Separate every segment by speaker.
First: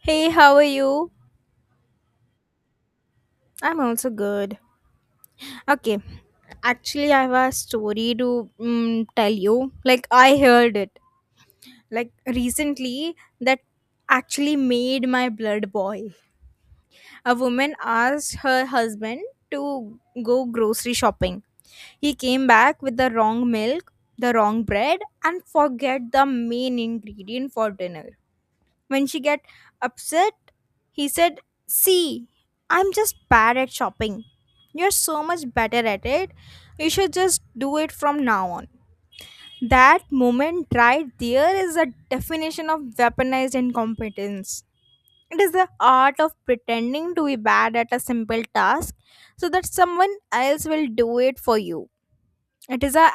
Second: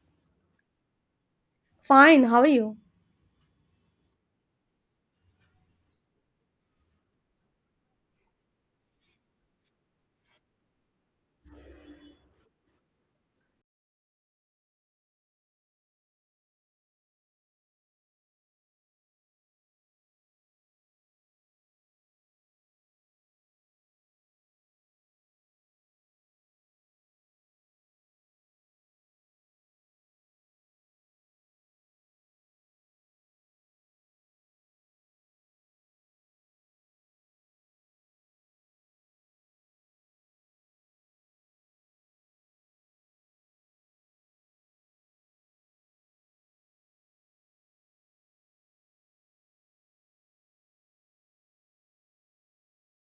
Speaker 1: Hey, how are you?
Speaker 2: Fine, how are you?
Speaker 1: I'm also good. Okay, actually, I have a story to tell you. Like, I heard it like recently that actually made my blood boil. A woman asked her husband to go grocery shopping. He came back with the wrong milk, the wrong bread, and forget the main ingredient for dinner. When she get upset, he said, "See, I'm just bad at shopping. You're so much better at it. You should just do it from now on." That moment right there is a definition of weaponized incompetence. It is the art of pretending to be bad at a simple task so that someone else will do it for you. It is a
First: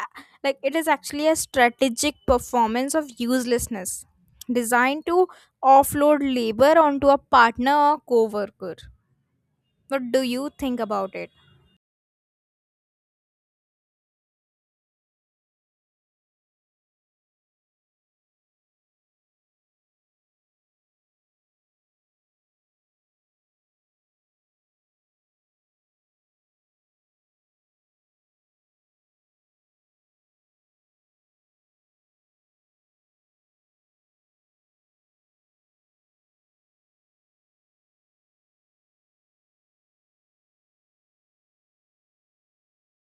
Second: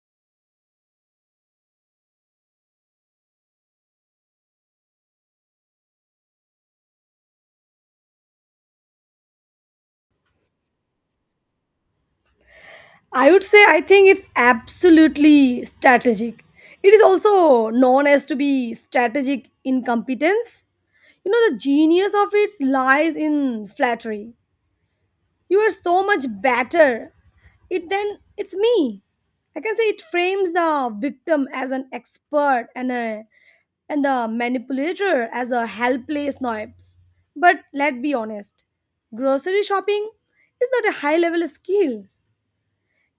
Speaker 1: it is actually a strategic performance of uselessness designed to offload labor onto a partner or coworker. What do you think about it?
Speaker 2: I would say I think it's absolutely strategic. It is also known as to be strategic incompetence. You know the genius of it lies in flattery. You are so much better it then it's me. I can say it frames the victim as an expert and the manipulator as a helpless nobs. But let's be honest, grocery shopping is not a high level skill.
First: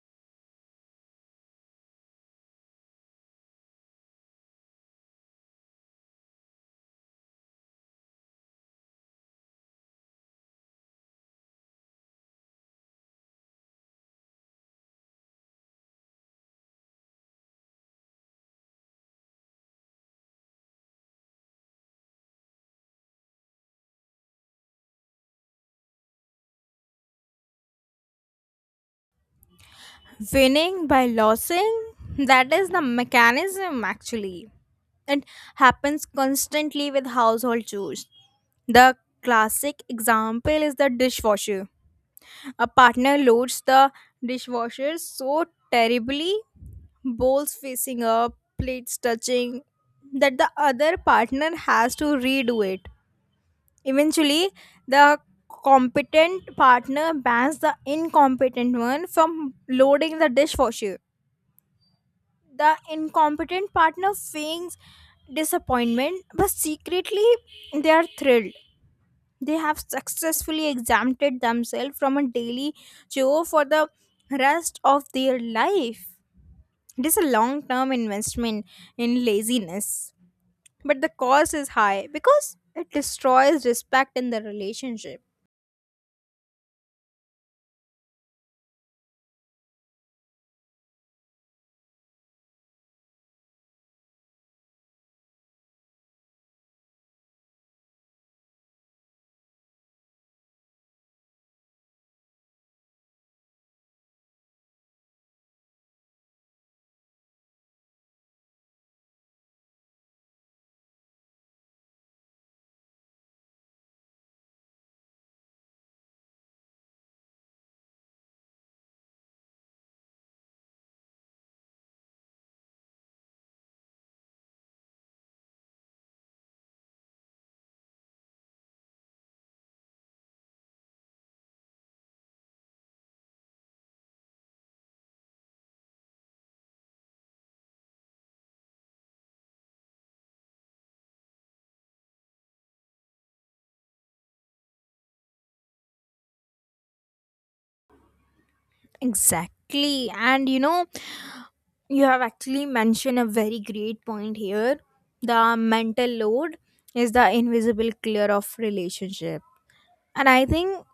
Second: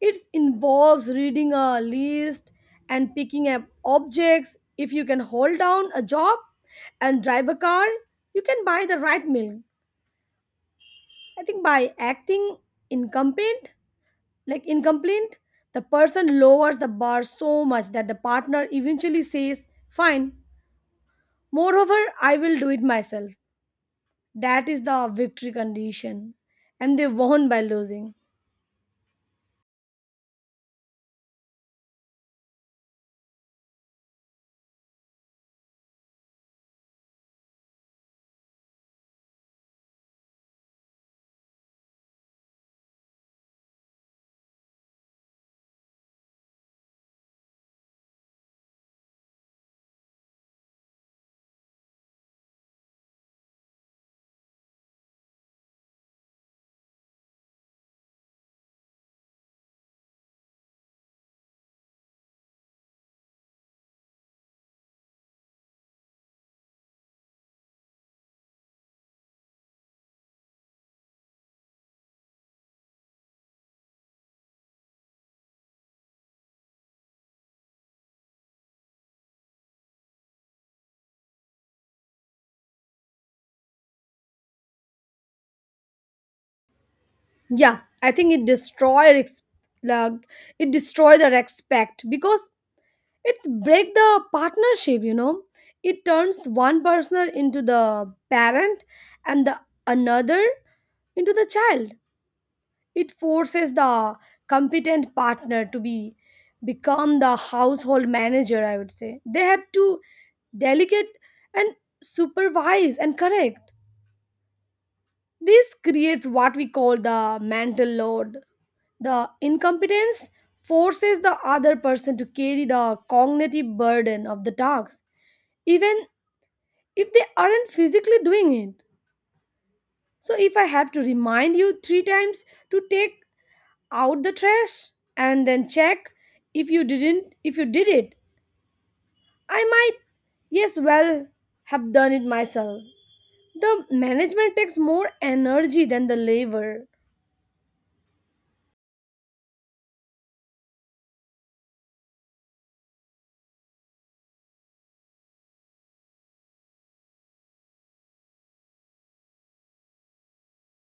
Speaker 2: It involves reading a list and picking up objects. If you can hold down a job and drive a car, you can buy the right milk. I think by acting incompetent, like incomplete, the person lowers the bar so much that the partner eventually says, Fine. Moreover, I will do it myself. That is the victory condition. And they won by losing.
Speaker 1: Winning by losing? That is the mechanism actually. It happens constantly with household chores. The classic example is the dishwasher. A partner loads the dishwasher so terribly, bowls facing up, plates touching, that the other partner has to redo it. Eventually, the competent partner bans the incompetent one from loading the dishwasher. The incompetent partner feigns disappointment, but secretly they are thrilled. They have successfully exempted themselves from a daily chore for the rest of their life. It is a long term investment in laziness, but the cost is high because it destroys respect in the relationship.
Speaker 2: Yeah, I think it destroy like it destroy the respect because it's break the partnership. It turns one person into the parent, and the another into the child. It forces the competent partner to be become the household manager. I would say they have to delegate and supervise and correct. This creates what we call the mental load. The incompetence forces the other person to carry the cognitive burden of the task, even if they aren't physically doing it. So, if I have to remind you three times to take out the trash and then check if you did it, I might, yes, well, have done it myself. The management takes more energy than the labor.
Speaker 1: Exactly, and you know, you have actually mentioned a very great point here. The mental load is the invisible clear of relationship, and I think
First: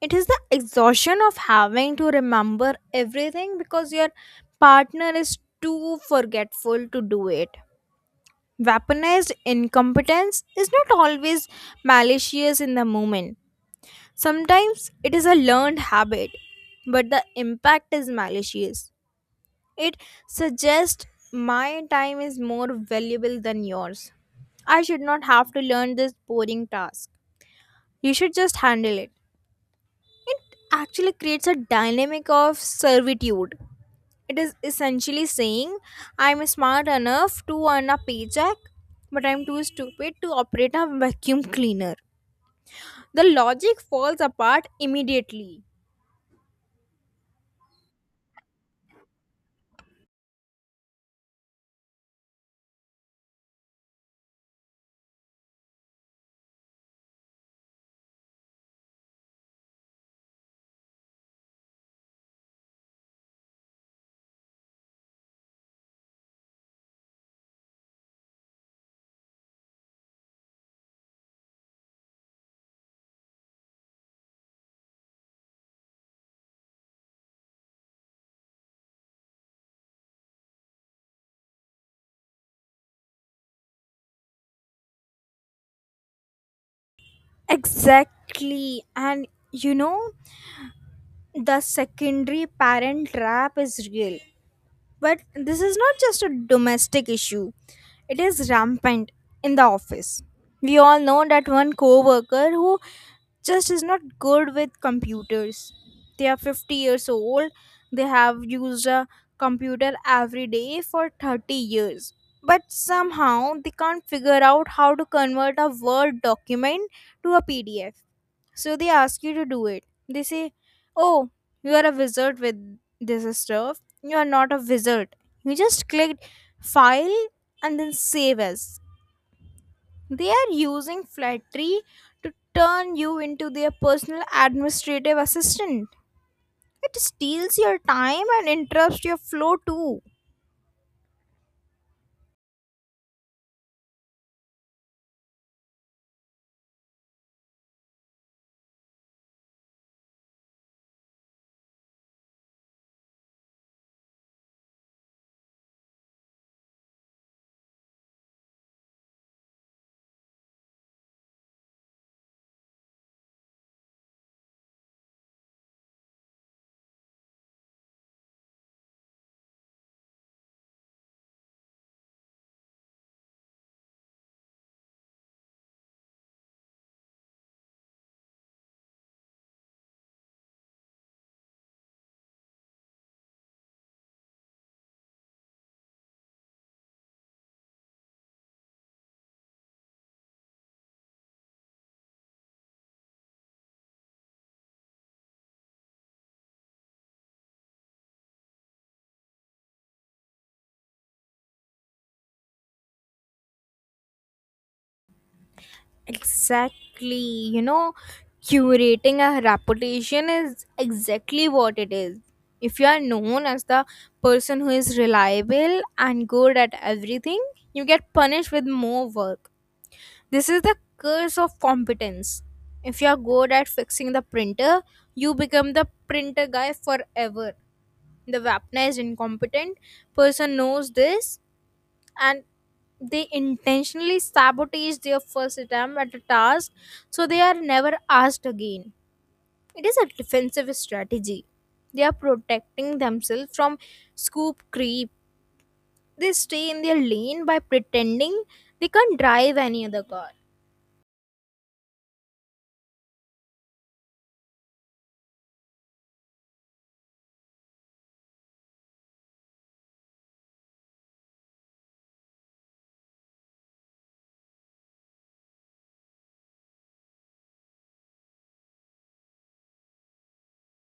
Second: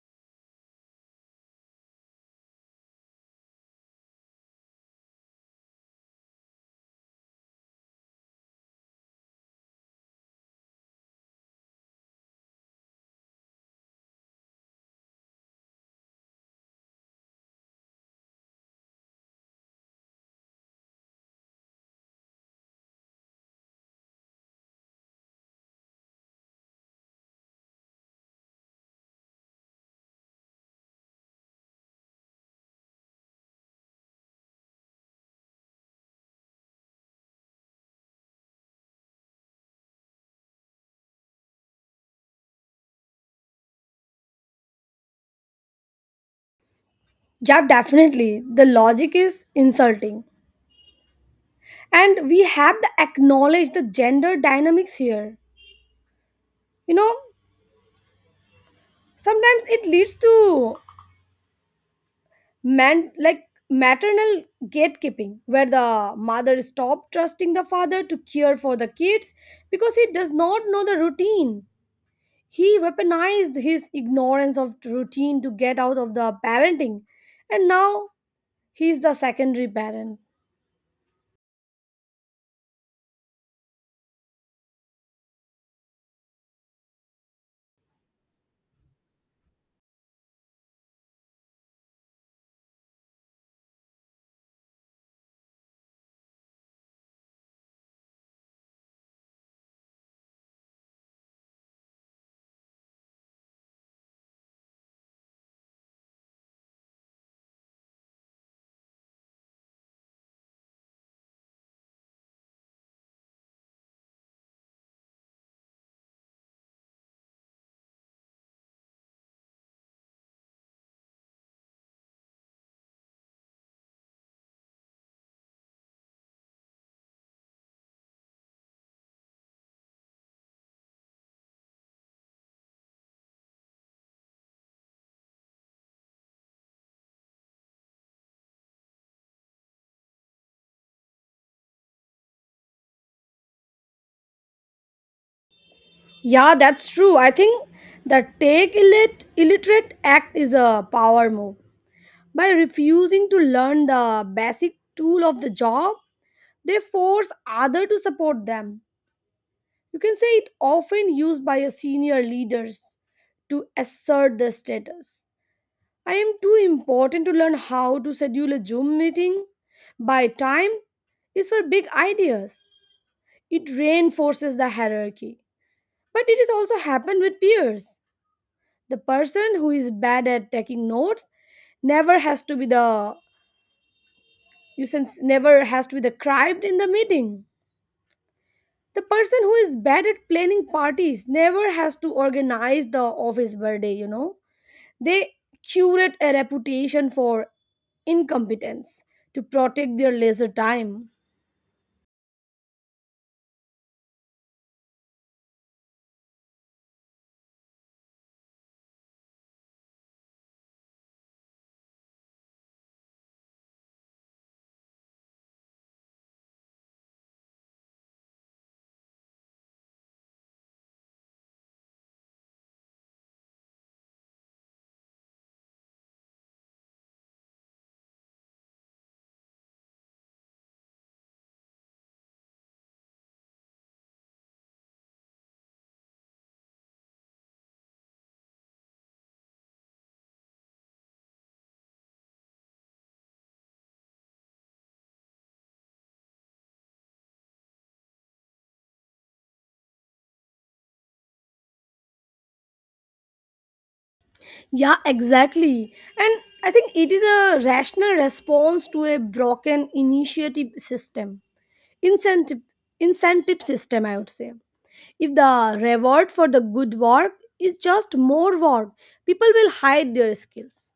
Speaker 1: it is the exhaustion of having to remember everything because your partner is too forgetful to do it. Weaponized incompetence is not always malicious in the moment. Sometimes it is a learned habit, but the impact is malicious. It suggests my time is more valuable than yours. I should not have to learn this boring task. You should just handle it. It actually creates a dynamic of servitude. It is essentially saying, I'm smart enough to earn a paycheck, but I'm too stupid to operate a vacuum cleaner. The logic falls apart immediately.
Speaker 2: Yeah, definitely. The logic is insulting, and we have to acknowledge the gender dynamics here. You know sometimes it leads to man like maternal gatekeeping where the mother stops trusting the father to care for the kids because he does not know the routine. He weaponized his ignorance of routine to get out of the parenting, and now he's the secondary parent.
Speaker 1: Exactly. And you know, the secondary parent trap is real. But this is not just a domestic issue, it is rampant in the office. We all know that one coworker who just is not good with computers. They are 50 years old. They have used a computer every day for 30 years. But somehow they can't figure out how to convert a Word document to a PDF. So they ask you to do it. They say, "Oh, you are a wizard with this stuff." You are not a wizard. You just clicked file and then save as. They are using flattery to turn you into their personal administrative assistant. It steals your time and interrupts your flow too.
Speaker 2: Yeah, that's true. I think the take illiterate act is a power move. By refusing to learn the basic tool of the job, they force others to support them. You can say it often used by your senior leaders to assert their status. I am too important to learn how to schedule a Zoom meeting. By time is for big ideas. It reinforces the hierarchy. But it is also happened with peers. The person who is bad at taking notes never has to be the Nuisance never has to be decried in the meeting. The person who is bad at planning parties never has to organize the office birthday. They curate a reputation for incompetence to protect their leisure time.
Speaker 1: Exactly. You know, curating a reputation is exactly what it is. If you are known as the person who is reliable and good at everything, you get punished with more work. This is the curse of competence. If you're good at fixing the printer, you become the printer guy forever. The Vapna is incompetent person knows this, and they intentionally sabotage their first attempt at a task so they are never asked again. It is a defensive strategy. They are protecting themselves from scoop creep. They stay in their lane by pretending they can't drive any other car.
Speaker 2: Yeah, exactly. And I think it is a rational response to a broken initiative system, incentive incentive system, I would say. If the reward for the good work is just more work, people will hide their skills.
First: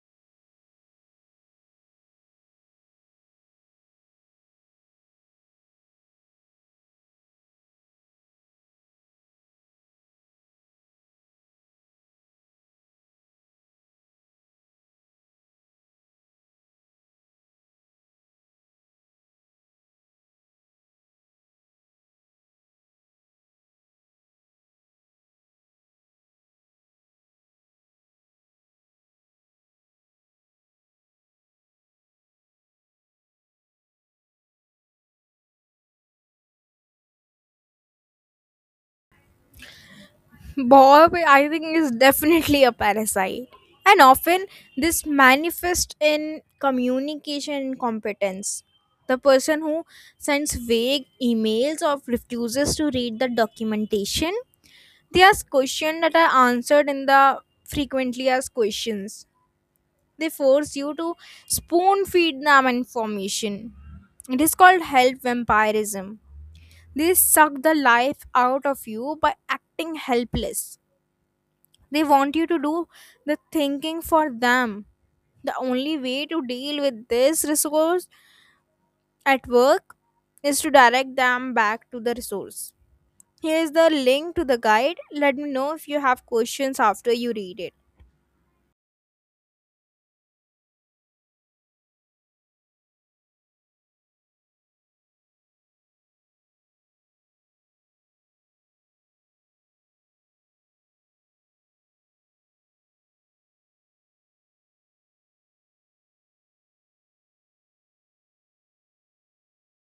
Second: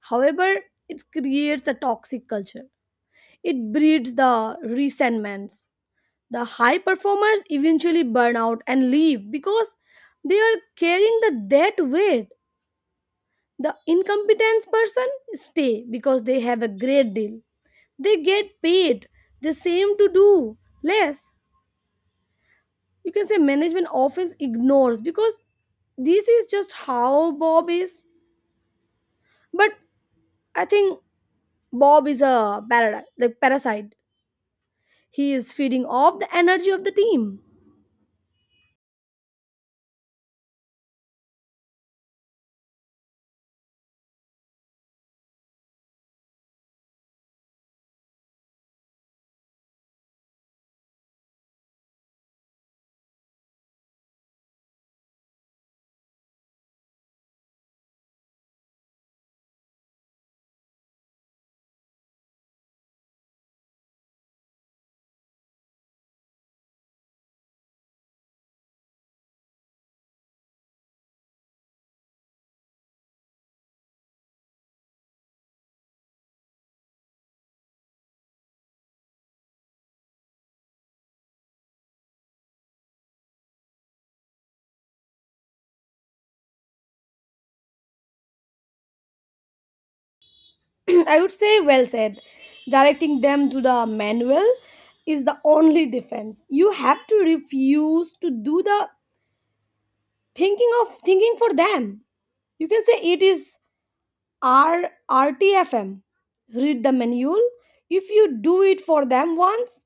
Speaker 2: However, it creates a toxic culture. It breeds the resentments. The high performers eventually burn out and leave because they are carrying the debt weight. The incompetence person stay because they have a great deal. They get paid the same to do less. You can say management often ignores because this is just how Bob is. But I think Bob is a parasite, like parasite. He is feeding off the energy of the team.
Speaker 1: Bob, I think, is definitely a parasite. And often this manifests in communication incompetence. The person who sends vague emails or refuses to read the documentation, they ask questions that are answered in the frequently asked questions. They force you to spoon feed them information. It is called health vampirism. They suck the life out of you by acting helpless. They want you to do the thinking for them. The only way to deal with this resource at work is to direct them back to the resource. Here is the link to the guide. Let me know if you have questions after you read it.
Speaker 2: I would say well said. Directing them to the manual is the only defense. You have to refuse to do the thinking of thinking for them. You can say it is R RTFM. Read the manual. If you do it for them once,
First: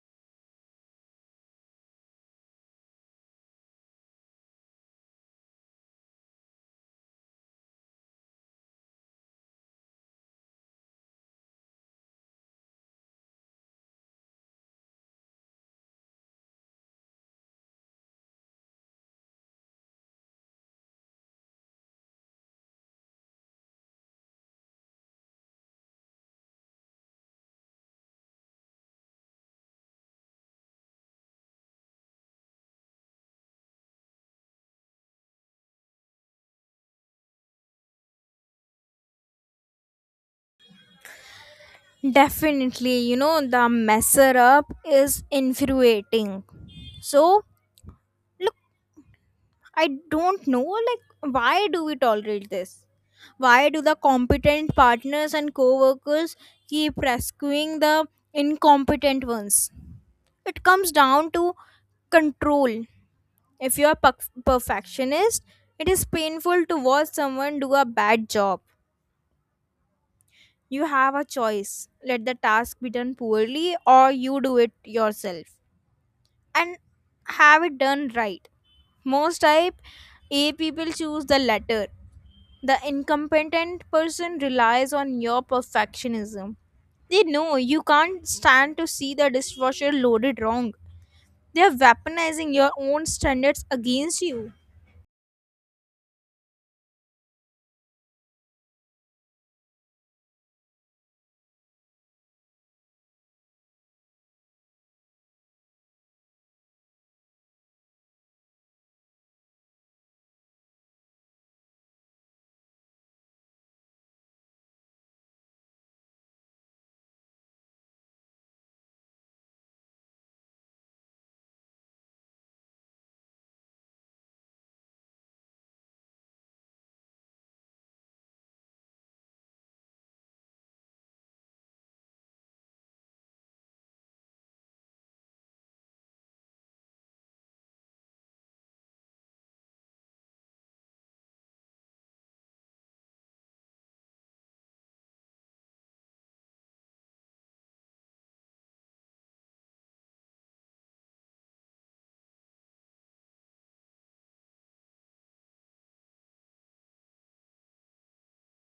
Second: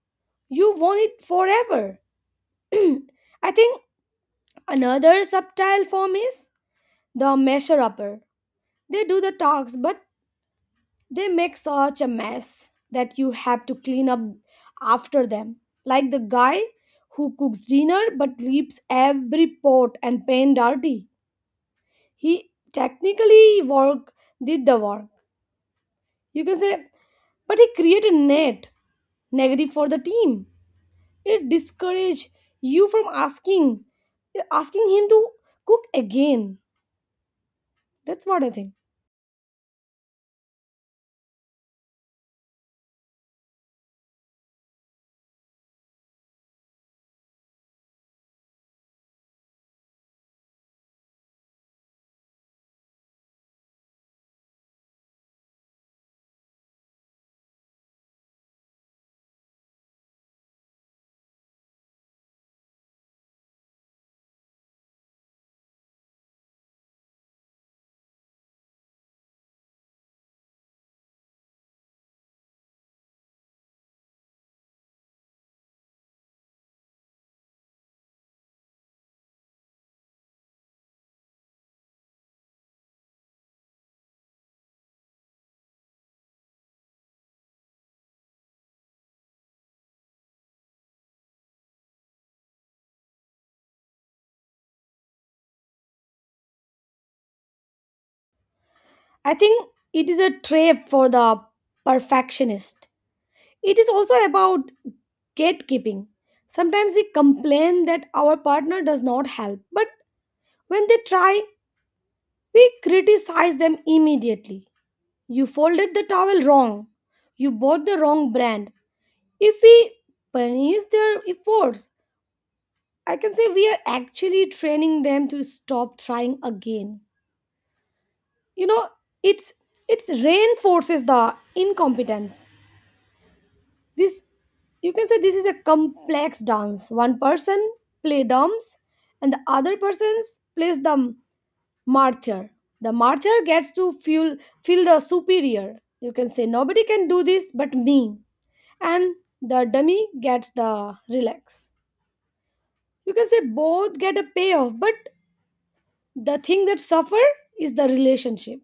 Speaker 2: you want it forever. I think another subtle form is the measure upper. They do the talks, but they make such a mess that you have to clean up after them. Like the guy who cooks dinner but leaves every pot and pan dirty. He technically work did the work. You can say, but he created net negative for the team. It discourages you from asking him to cook again. That's what I think.
Speaker 1: Definitely, you know, the messer up is infuriating. So, I don't know, like, why do we tolerate this? Why do the competent partners and co workers keep rescuing the incompetent ones? It comes down to control. If you are perfectionist, it is painful to watch someone do a bad job. You have a choice: let the task be done poorly, or you do it yourself and have it done right. Most type A people choose the latter. The incompetent person relies on your perfectionism. They know you can't stand to see the dishwasher loaded wrong. They are weaponizing your own standards against you.
Speaker 2: I think it is a trap for the perfectionist. It is also about gatekeeping. Sometimes we complain that our partner does not help, but when they try, we criticize them immediately. You folded the towel wrong. You bought the wrong brand. If we punish their efforts, I can say we are actually training them to stop trying again. You know, it's it's reinforces the incompetence. This you can say this is a complex dance. One person play drums and the other person plays the martyr. The martyr gets to feel the superior. You can say nobody can do this but me. And the dummy gets the relax. You can say both get a payoff, but the thing that suffer is the relationship.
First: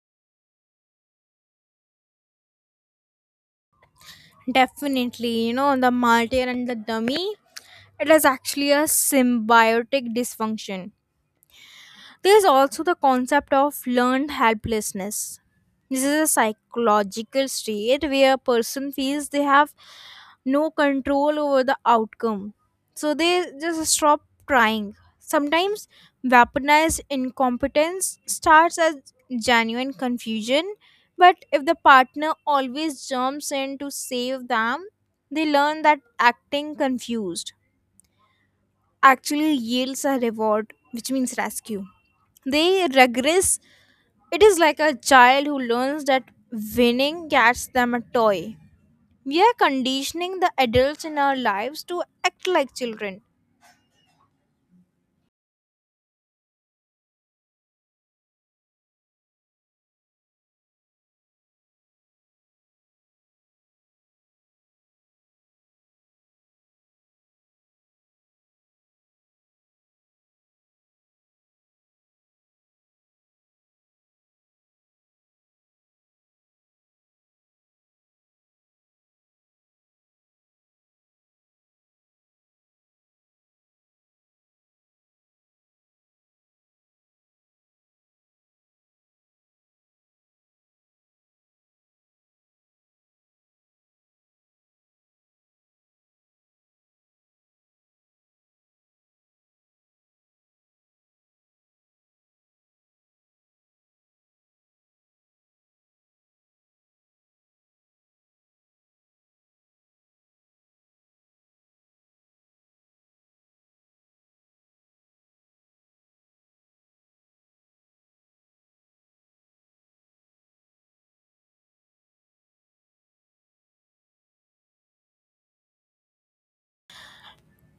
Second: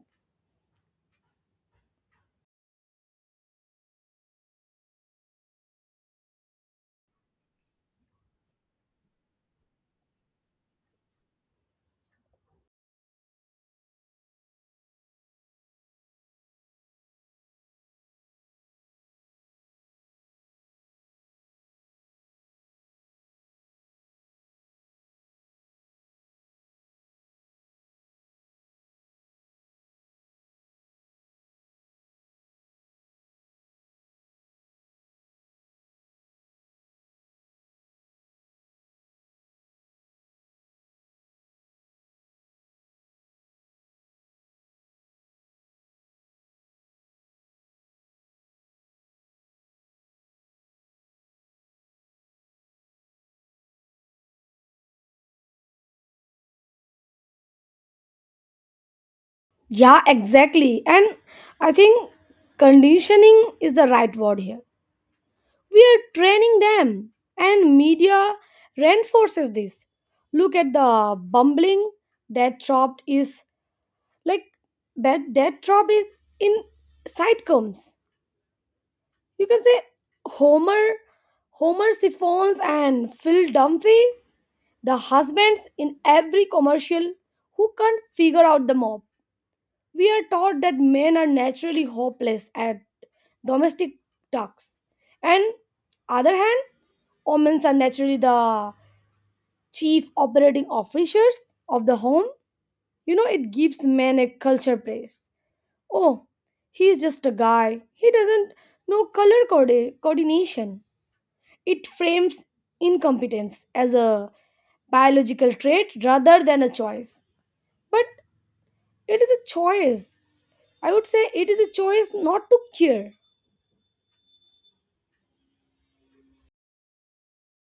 Speaker 1: Definitely, you know, the martyr and the dummy, it is actually a symbiotic dysfunction. There's also the concept of learned helplessness. This is a psychological state where a person feels they have no control over the outcome. So they just stop trying. Sometimes weaponized incompetence starts as genuine confusion, but if the partner always jumps in to save them, they learn that acting confused actually yields a reward, which means rescue. They regress. It is like a child who learns that winning gets them a toy. We are conditioning the adults in our lives to act like children.
Speaker 2: Yeah, exactly. And I think conditioning is the right word here. We are training them, and media reinforces this. Look at the bumbling that dropped is like that drop is in sitcoms. You can say homer homer Siphons and Phil Dunphy, the husbands in every commercial who can't figure out the mob. We are taught that men are naturally hopeless at domestic tasks, and other hand, women are naturally the chief operating officers of the home. It gives men a culture place. Oh, he's just a guy. He doesn't know color coordination. It frames incompetence as a biological trait rather than a choice. But it is a choice. I would say it is a choice not to care.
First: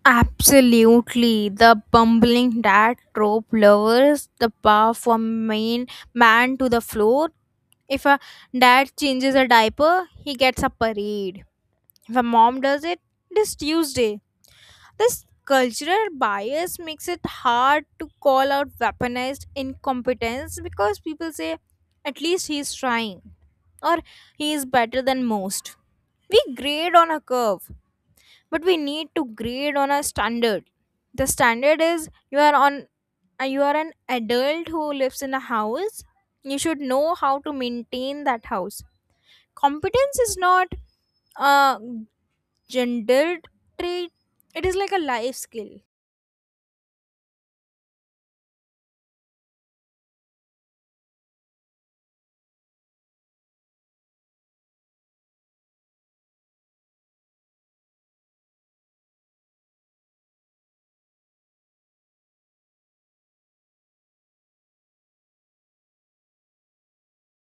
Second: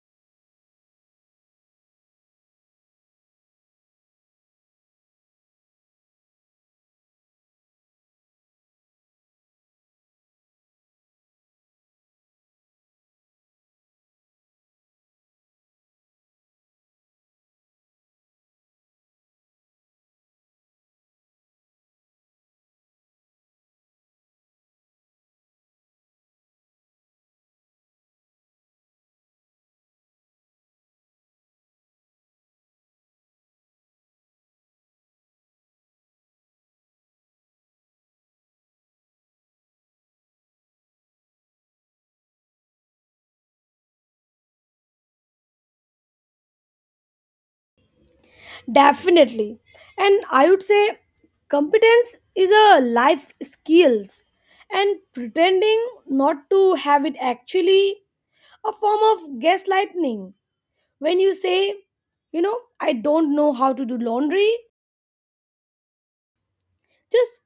Speaker 1: Absolutely. The bumbling dad trope lowers the bar from main man to the floor. If a dad changes a diaper, he gets a parade. If a mom does it, it is Tuesday. This cultural bias makes it hard to call out weaponized incompetence because people say, at least he's trying, or he is better than most. We grade on a curve, but we need to grade on a standard. The standard is you are an adult who lives in a house. You should know how to maintain that house. Competence is not a gendered trait. It is like a life skill.
Speaker 2: Definitely. And I would say competence is a life skills and pretending not to have it actually a form of gaslighting. When you say, I don't know how to do laundry, just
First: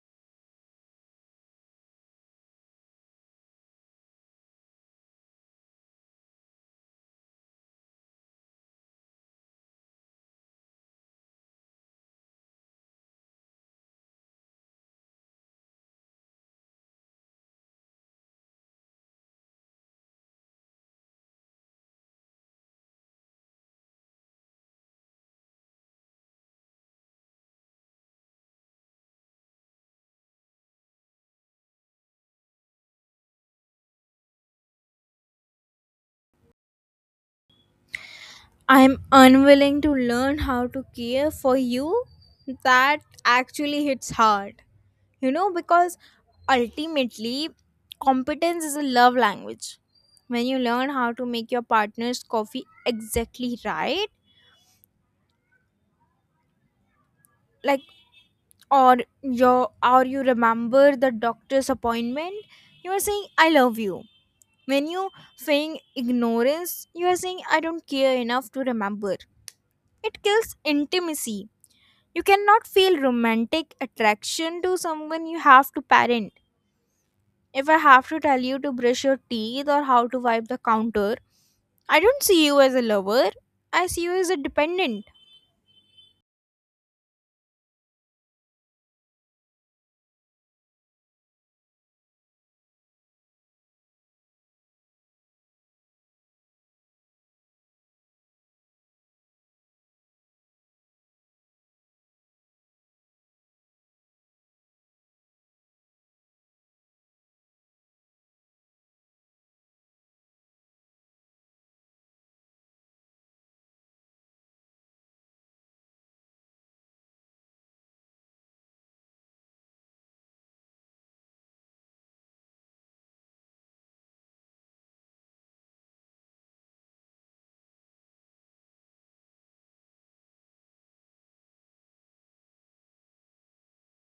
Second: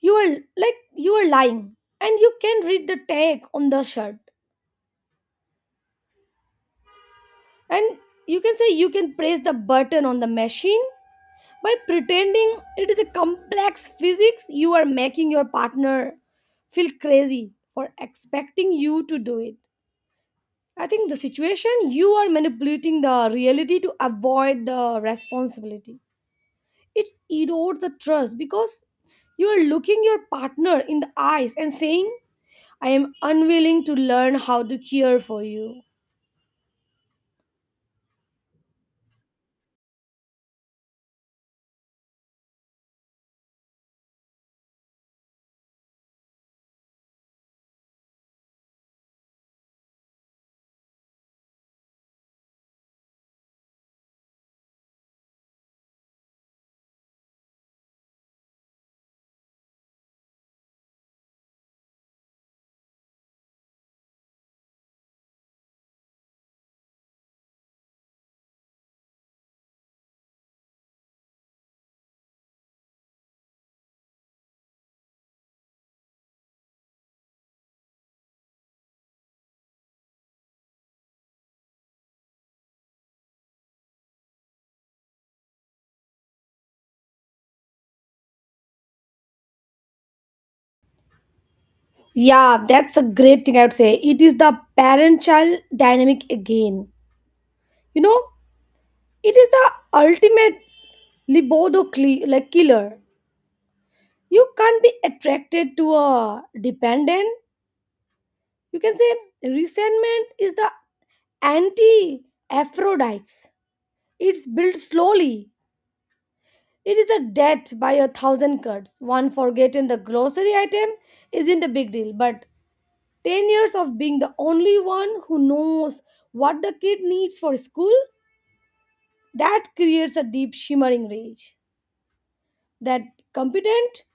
Speaker 2: you are lying, and you can read the tag on the shirt, and you can say you can press the button on the machine. By pretending it is a complex physics, you are making your partner feel crazy for expecting you to do it. I think the situation you are manipulating the reality to avoid the responsibility. It erodes the trust because you are looking your partner in the eyes and saying, I am unwilling to learn how to care for you.
Speaker 1: I'm unwilling to learn how to care for you, that actually hits hard. You know, because ultimately, competence is a love language. When you learn how to make your partner's coffee exactly right, like or or you remember the doctor's appointment, you are saying I love you. When you feign ignorance, you are saying I don't care enough to remember. It kills intimacy. You cannot feel romantic attraction to someone you have to parent. If I have to tell you to brush your teeth or how to wipe the counter, I don't see you as a lover. I see you as a dependent.
Speaker 2: Yeah, that's a great thing I would say. It is the parent child dynamic again. You know, It is the ultimate libido like killer. You can't be attracted to a dependent. You can say resentment is the anti Aphrodite. It's built slowly. It is a death by a thousand cuts. One forgetting the grocery item isn't a big deal, but 10 years of being the only one who knows what the kid needs for school, that creates a deep shimmering rage. That competent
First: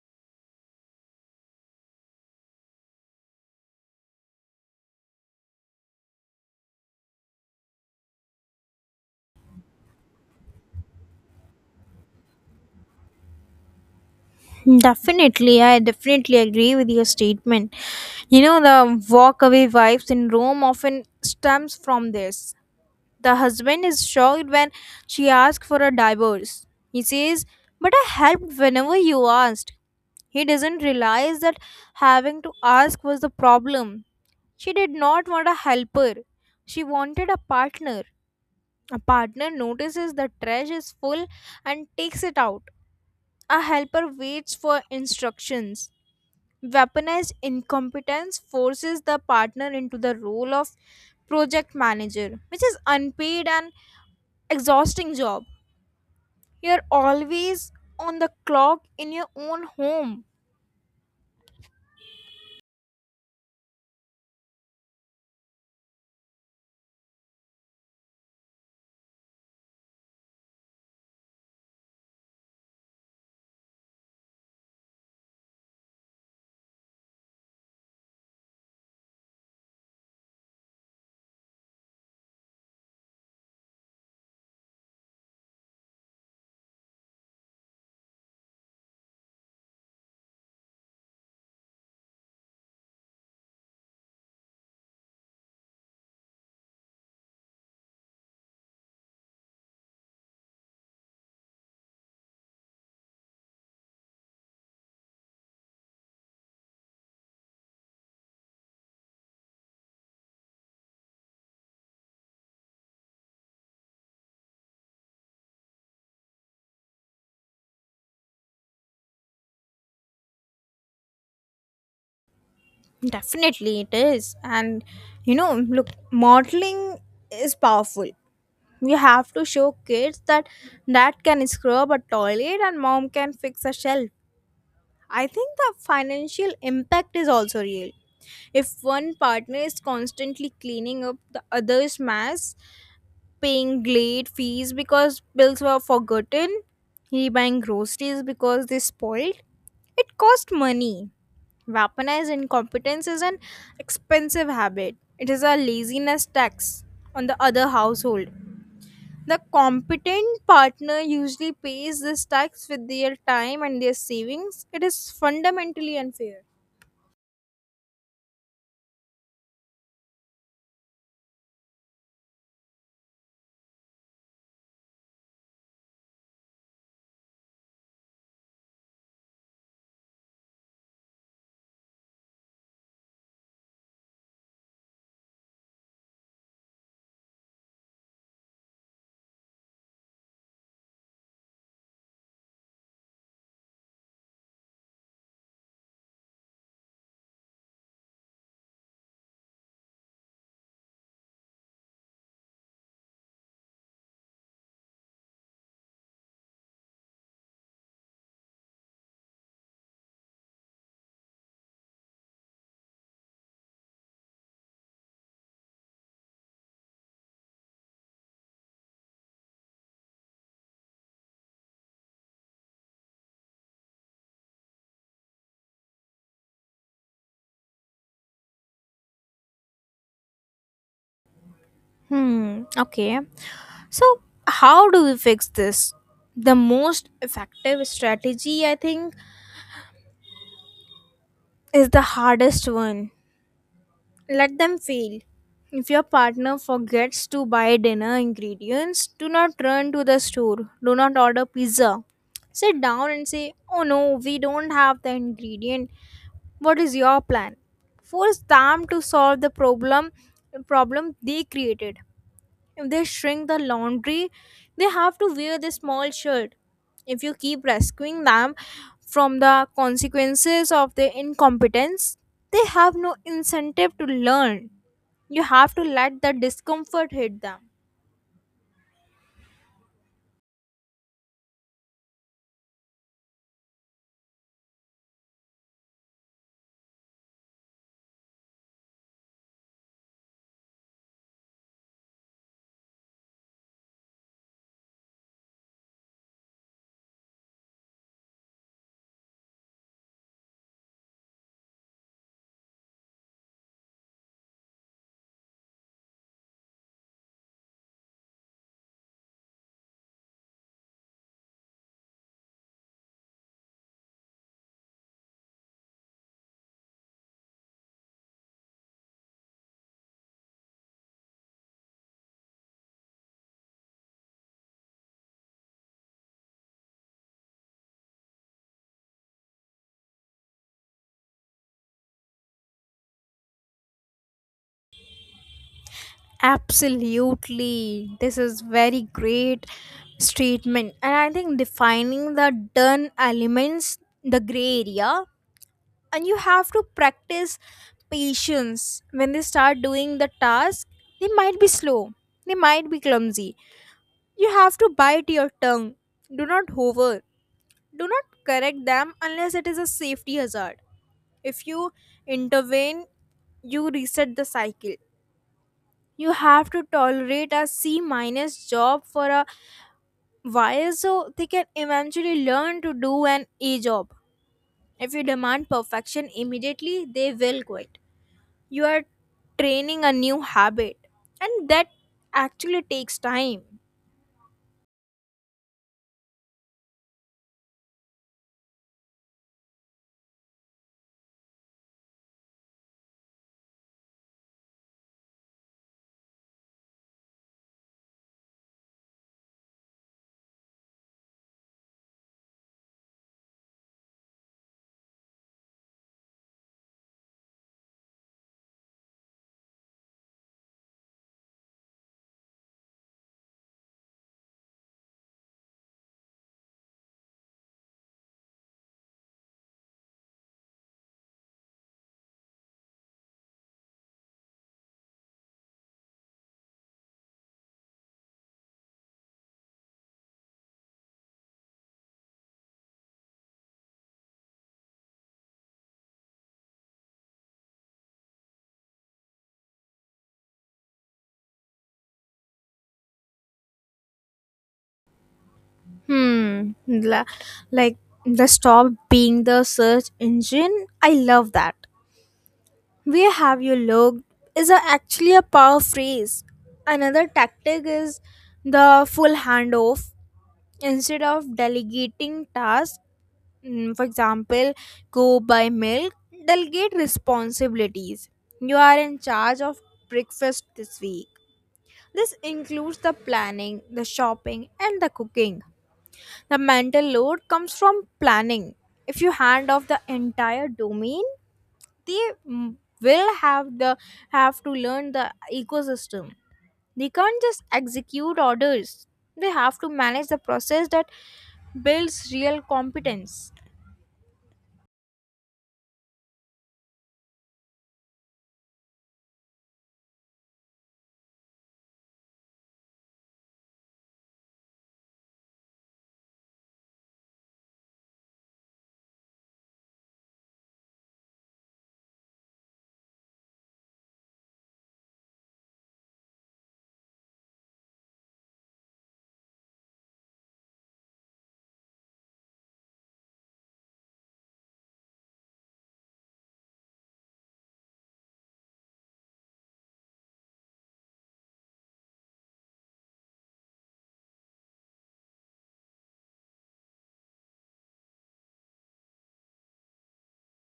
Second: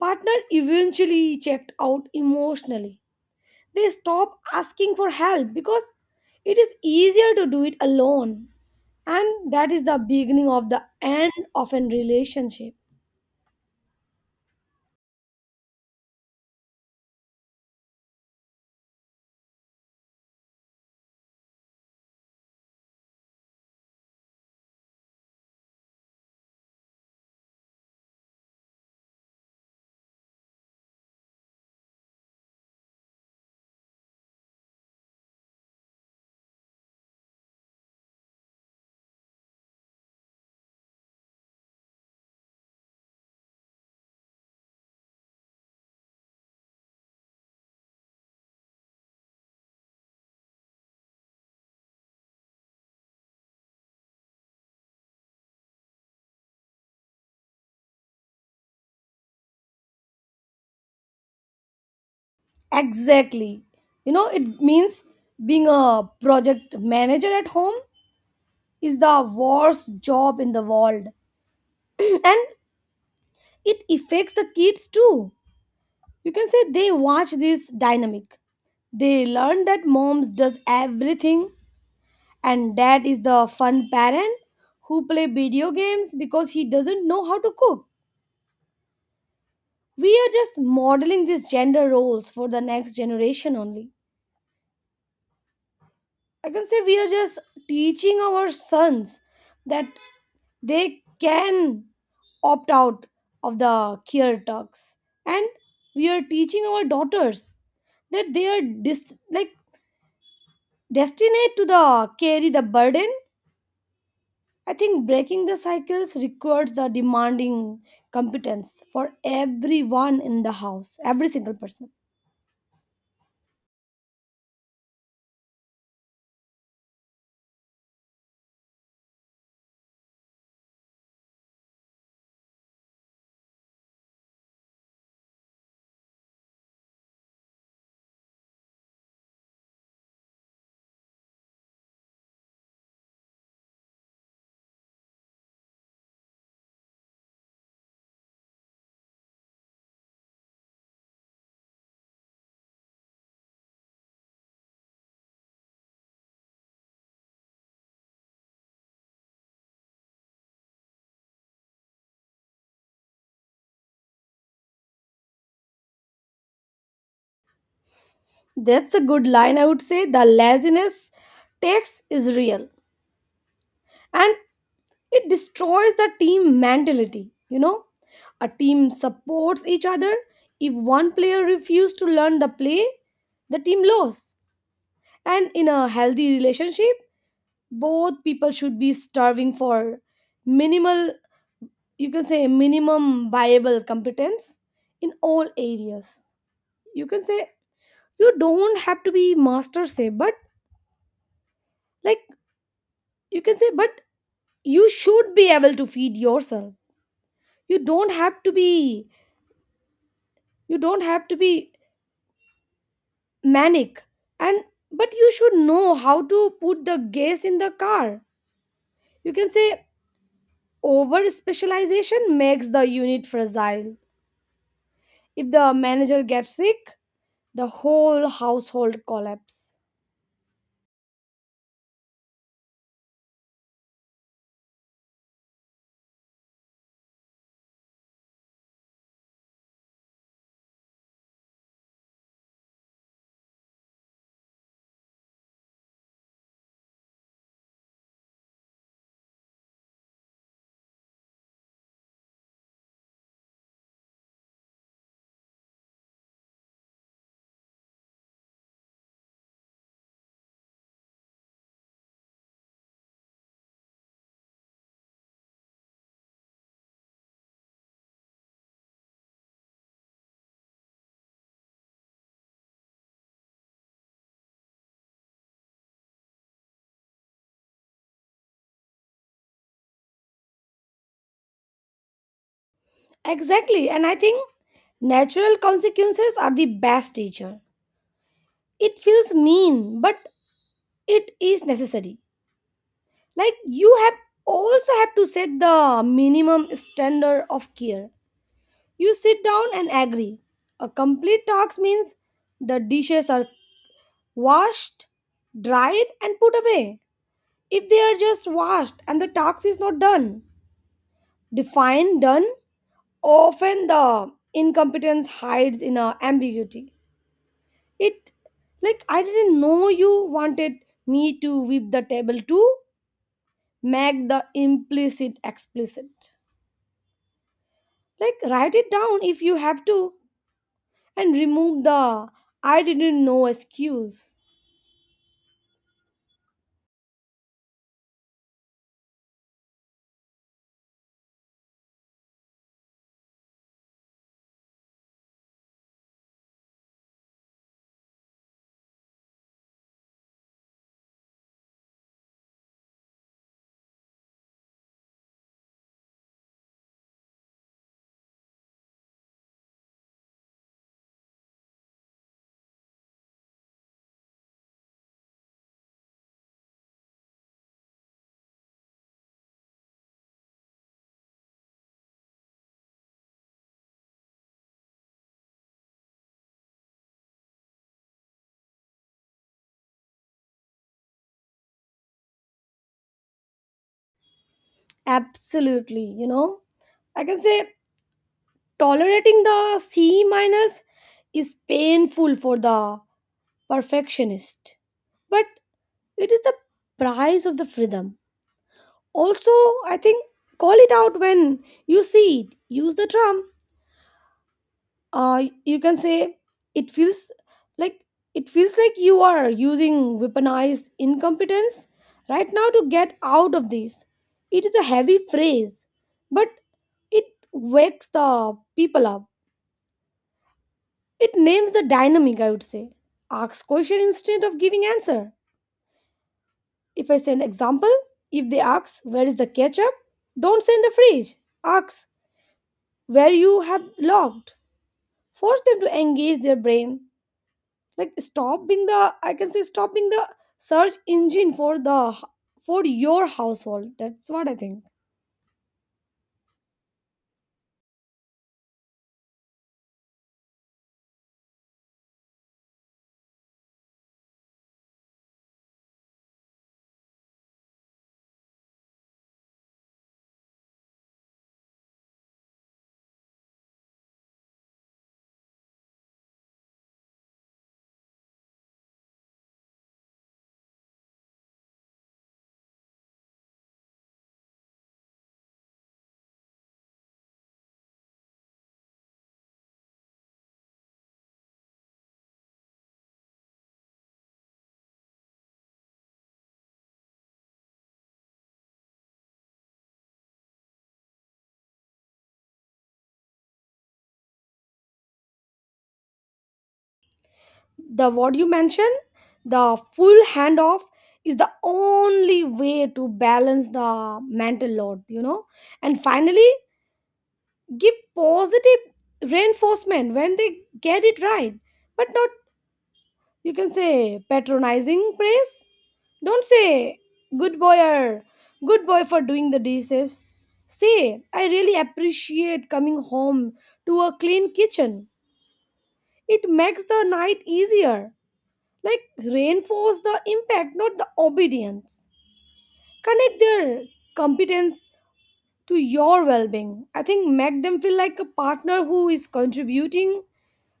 Speaker 2: partner eventually checked out emotionally. They stop asking for help because it is easier to do it alone. And that is the beginning of the end of a relationship.
Speaker 1: Definitely, I definitely agree with your statement. You know, the walk away vibe syndrome often stems from this. The husband is shocked when she asks for a divorce. He says, But I helped whenever you asked. He doesn't realize that having to ask was the problem. She did not want a helper. She wanted a partner. A partner notices the trash is full and takes it out. A helper waits for instructions. Weaponized incompetence forces the partner into the role of project manager, which is unpaid and exhausting job. You're always on the clock in your own home.
Speaker 2: Exactly. It means being a project manager at home is the worst job in the world. And it affects the kids too. You can say they watch this dynamic. They learn that moms does everything, and dad is the fun parent who play video games because he doesn't know how to cook. We are just modeling these gender roles for the next generation only. I can say we are just teaching our sons that they can opt out of the care talks, and we are teaching our daughters that they are like destined to the carry the burden. I think breaking the cycles requires the demanding competence for everyone in the house, every single person.
Speaker 1: Definitely, it is. And you know, look, modeling is powerful. You have to show kids that dad can scrub a toilet and mom can fix a shelf. I think the financial impact is also real. If one partner is constantly cleaning up the other's mess, paying late fees because bills were forgotten, rebuying groceries because they spoiled. It cost money. Weaponized incompetence is an expensive habit. It is a laziness tax on the other household. The competent partner usually pays this tax with their time and their savings. It is fundamentally unfair.
Speaker 2: That's a good line, I would say. The laziness takes is real, and it destroys the team mentality. A team supports each other. If one player refuses to learn the play, the team loses. And in a healthy relationship, both people should be starving for minimal you can say minimum viable competence in all areas. You can say you don't have to be master, say, but like you can say, but you should be able to feed yourself. You don't have to be you don't have to be manic, and but you should know how to put the gas in the car. You can say over specialization makes the unit fragile. If the manager gets sick, the whole household collapse.
Speaker 1: Hmm, okay. So, how do we fix this? The most effective strategy, I think, is the hardest one. Let them fail. If your partner forgets to buy dinner ingredients, do not run to the store. Do not order pizza. Sit down and say, Oh no, we don't have the ingredient. What is your plan? Force them to solve the problem they created. If they shrink the laundry, they have to wear the small shirt. If you keep rescuing them from the consequences of their incompetence, they have no incentive to learn. You have to let the discomfort hit them.
Speaker 2: Exactly, and I think natural consequences are the best teacher. It feels mean, but it is necessary. Like you have also have to set the minimum standard of care. You sit down and agree. A complete task means the dishes are washed, dried, and put away. If they are just washed and the task is not done, define done. Often the incompetence hides in a ambiguity. It like I didn't know you wanted me to whip the table to make the implicit explicit. Like write it down if you have to, and remove the I didn't know excuse.
Speaker 1: Absolutely. This is very great statement. And I think defining the done elements, the gray area, and you have to practice patience when they start doing the task. They might be slow, they might be clumsy. You have to bite your tongue. Do not hover. Do not correct them unless it is a safety hazard. If you intervene, you reset the cycle. You have to tolerate a C minus job for a while so they can eventually learn to do an A job. If you demand perfection immediately, they will quit. You are training a new habit, and that actually takes time.
Speaker 2: Absolutely. I can say tolerating the C minus is painful for the perfectionist, but it is the price of the freedom. Also, I think call it out when you see it. Use the term you can say it feels like it feels like you are using weaponized incompetence right now to get out of this. It is a heavy phrase, but it wakes the people up. It names the dynamic, I would say. Asks question instead of giving answer. If I say an example, if they ask where is the ketchup, don't say in the fridge. Ask where you have logged. Force them to engage their brain. Like stopping the I can say stopping the search engine for your household. That's what I think.
Speaker 1: hmm la- like the stop being the search engine, I love that. Where have you looked is actually a power phrase. Another tactic is the full handoff. Instead of delegating tasks, for example, go buy milk, delegate responsibilities. You are in charge of breakfast this week. This includes the planning, the shopping, and the cooking. The mental load comes from planning. If you hand off the entire domain, they mm, will have the have to learn the ecosystem. They can't just execute orders. They have to manage the process that builds real competence.
Speaker 2: The what you mentioned, the full handoff is the only way to balance the mental load. And finally give positive reinforcement when they get it right, but not, you can say, patronizing praise. Don't say, good boy, or good boy for doing the dishes. Say, I really appreciate coming home to a clean kitchen. It makes the night easier. Like, reinforce the impact, not the obedience. Connect their competence to your well being. I think make them feel like a partner who is contributing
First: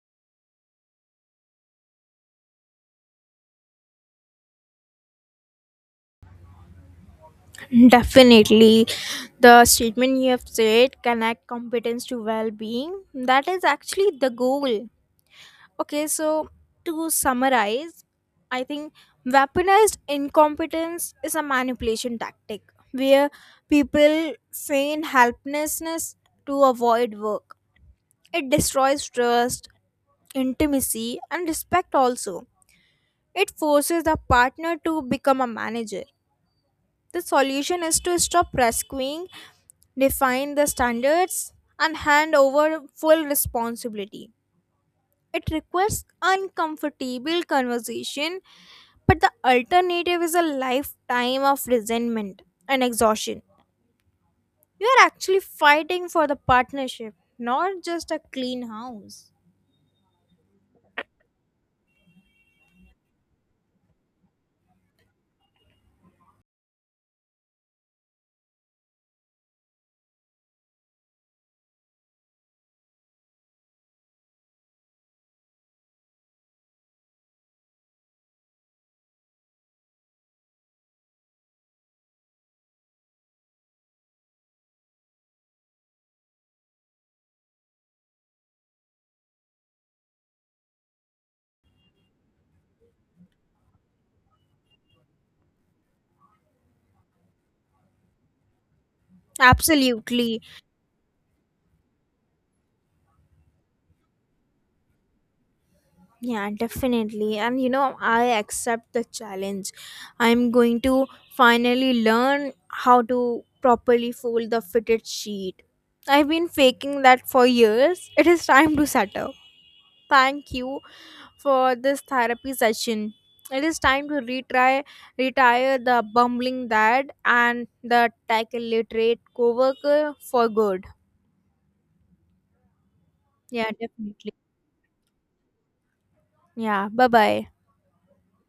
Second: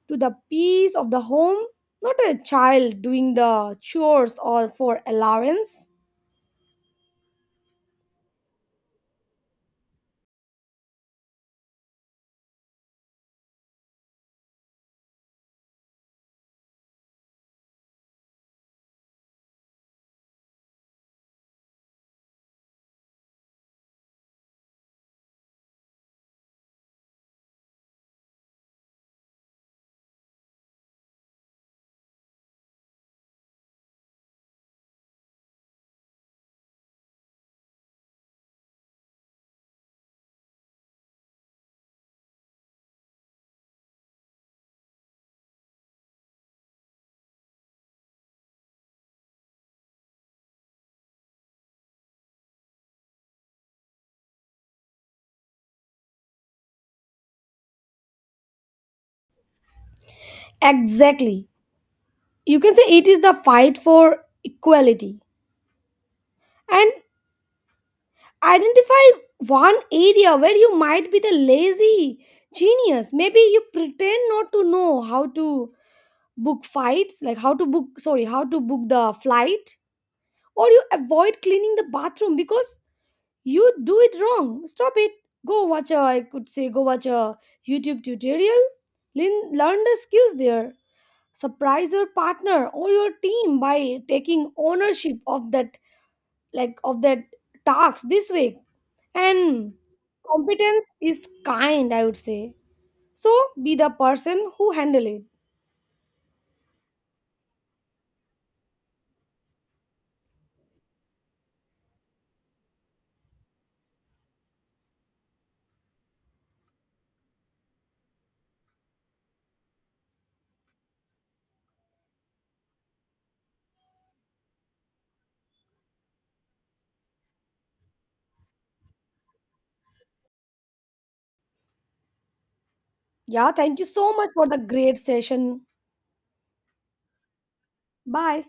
Speaker 2: to the peace of the home, not a child doing the chores or for allowance.
Speaker 1: Definitely, the statement you have said connect competence to well-being. That is actually the goal. Okay, so to summarize, I think weaponized incompetence is a manipulation tactic where people feign helplessness to avoid work. It destroys trust, intimacy, and respect also. It forces the partner to become a manager. The solution is to stop rescuing, define the standards, and hand over full responsibility. It requires uncomfortable conversation, but the alternative is a lifetime of resentment and exhaustion. You are actually fighting for the partnership, not just a clean house.
Speaker 2: Exactly, you can say it is the fight for equality. And identify one area where you might be the lazy genius. Maybe you pretend not to know how to book fights like how to book sorry how to book the flight, or you avoid cleaning the bathroom because you do it wrong. Stop it. Go watch a I could say go watch a YouTube tutorial. Learn the skills there. Surprise your partner or your team by taking ownership of that tasks this week. And
Speaker 1: Absolutely.
Speaker 2: competence is kind, I would say. So be the person who handle it.
Speaker 1: Yeah, definitely. And you know, I accept the challenge. I'm going to finally learn how to properly fold the fitted sheet. I've been faking that for years. It is time to settle. Thank you for this therapy session. It is time to retire the bumbling dad and the tech illiterate coworker for good.
Speaker 2: Yeah,
Speaker 1: Yeah,
Speaker 2: thank you so much
Speaker 1: definitely.
Speaker 2: for the great session.
Speaker 1: Yeah, bye bye.
Speaker 2: Bye.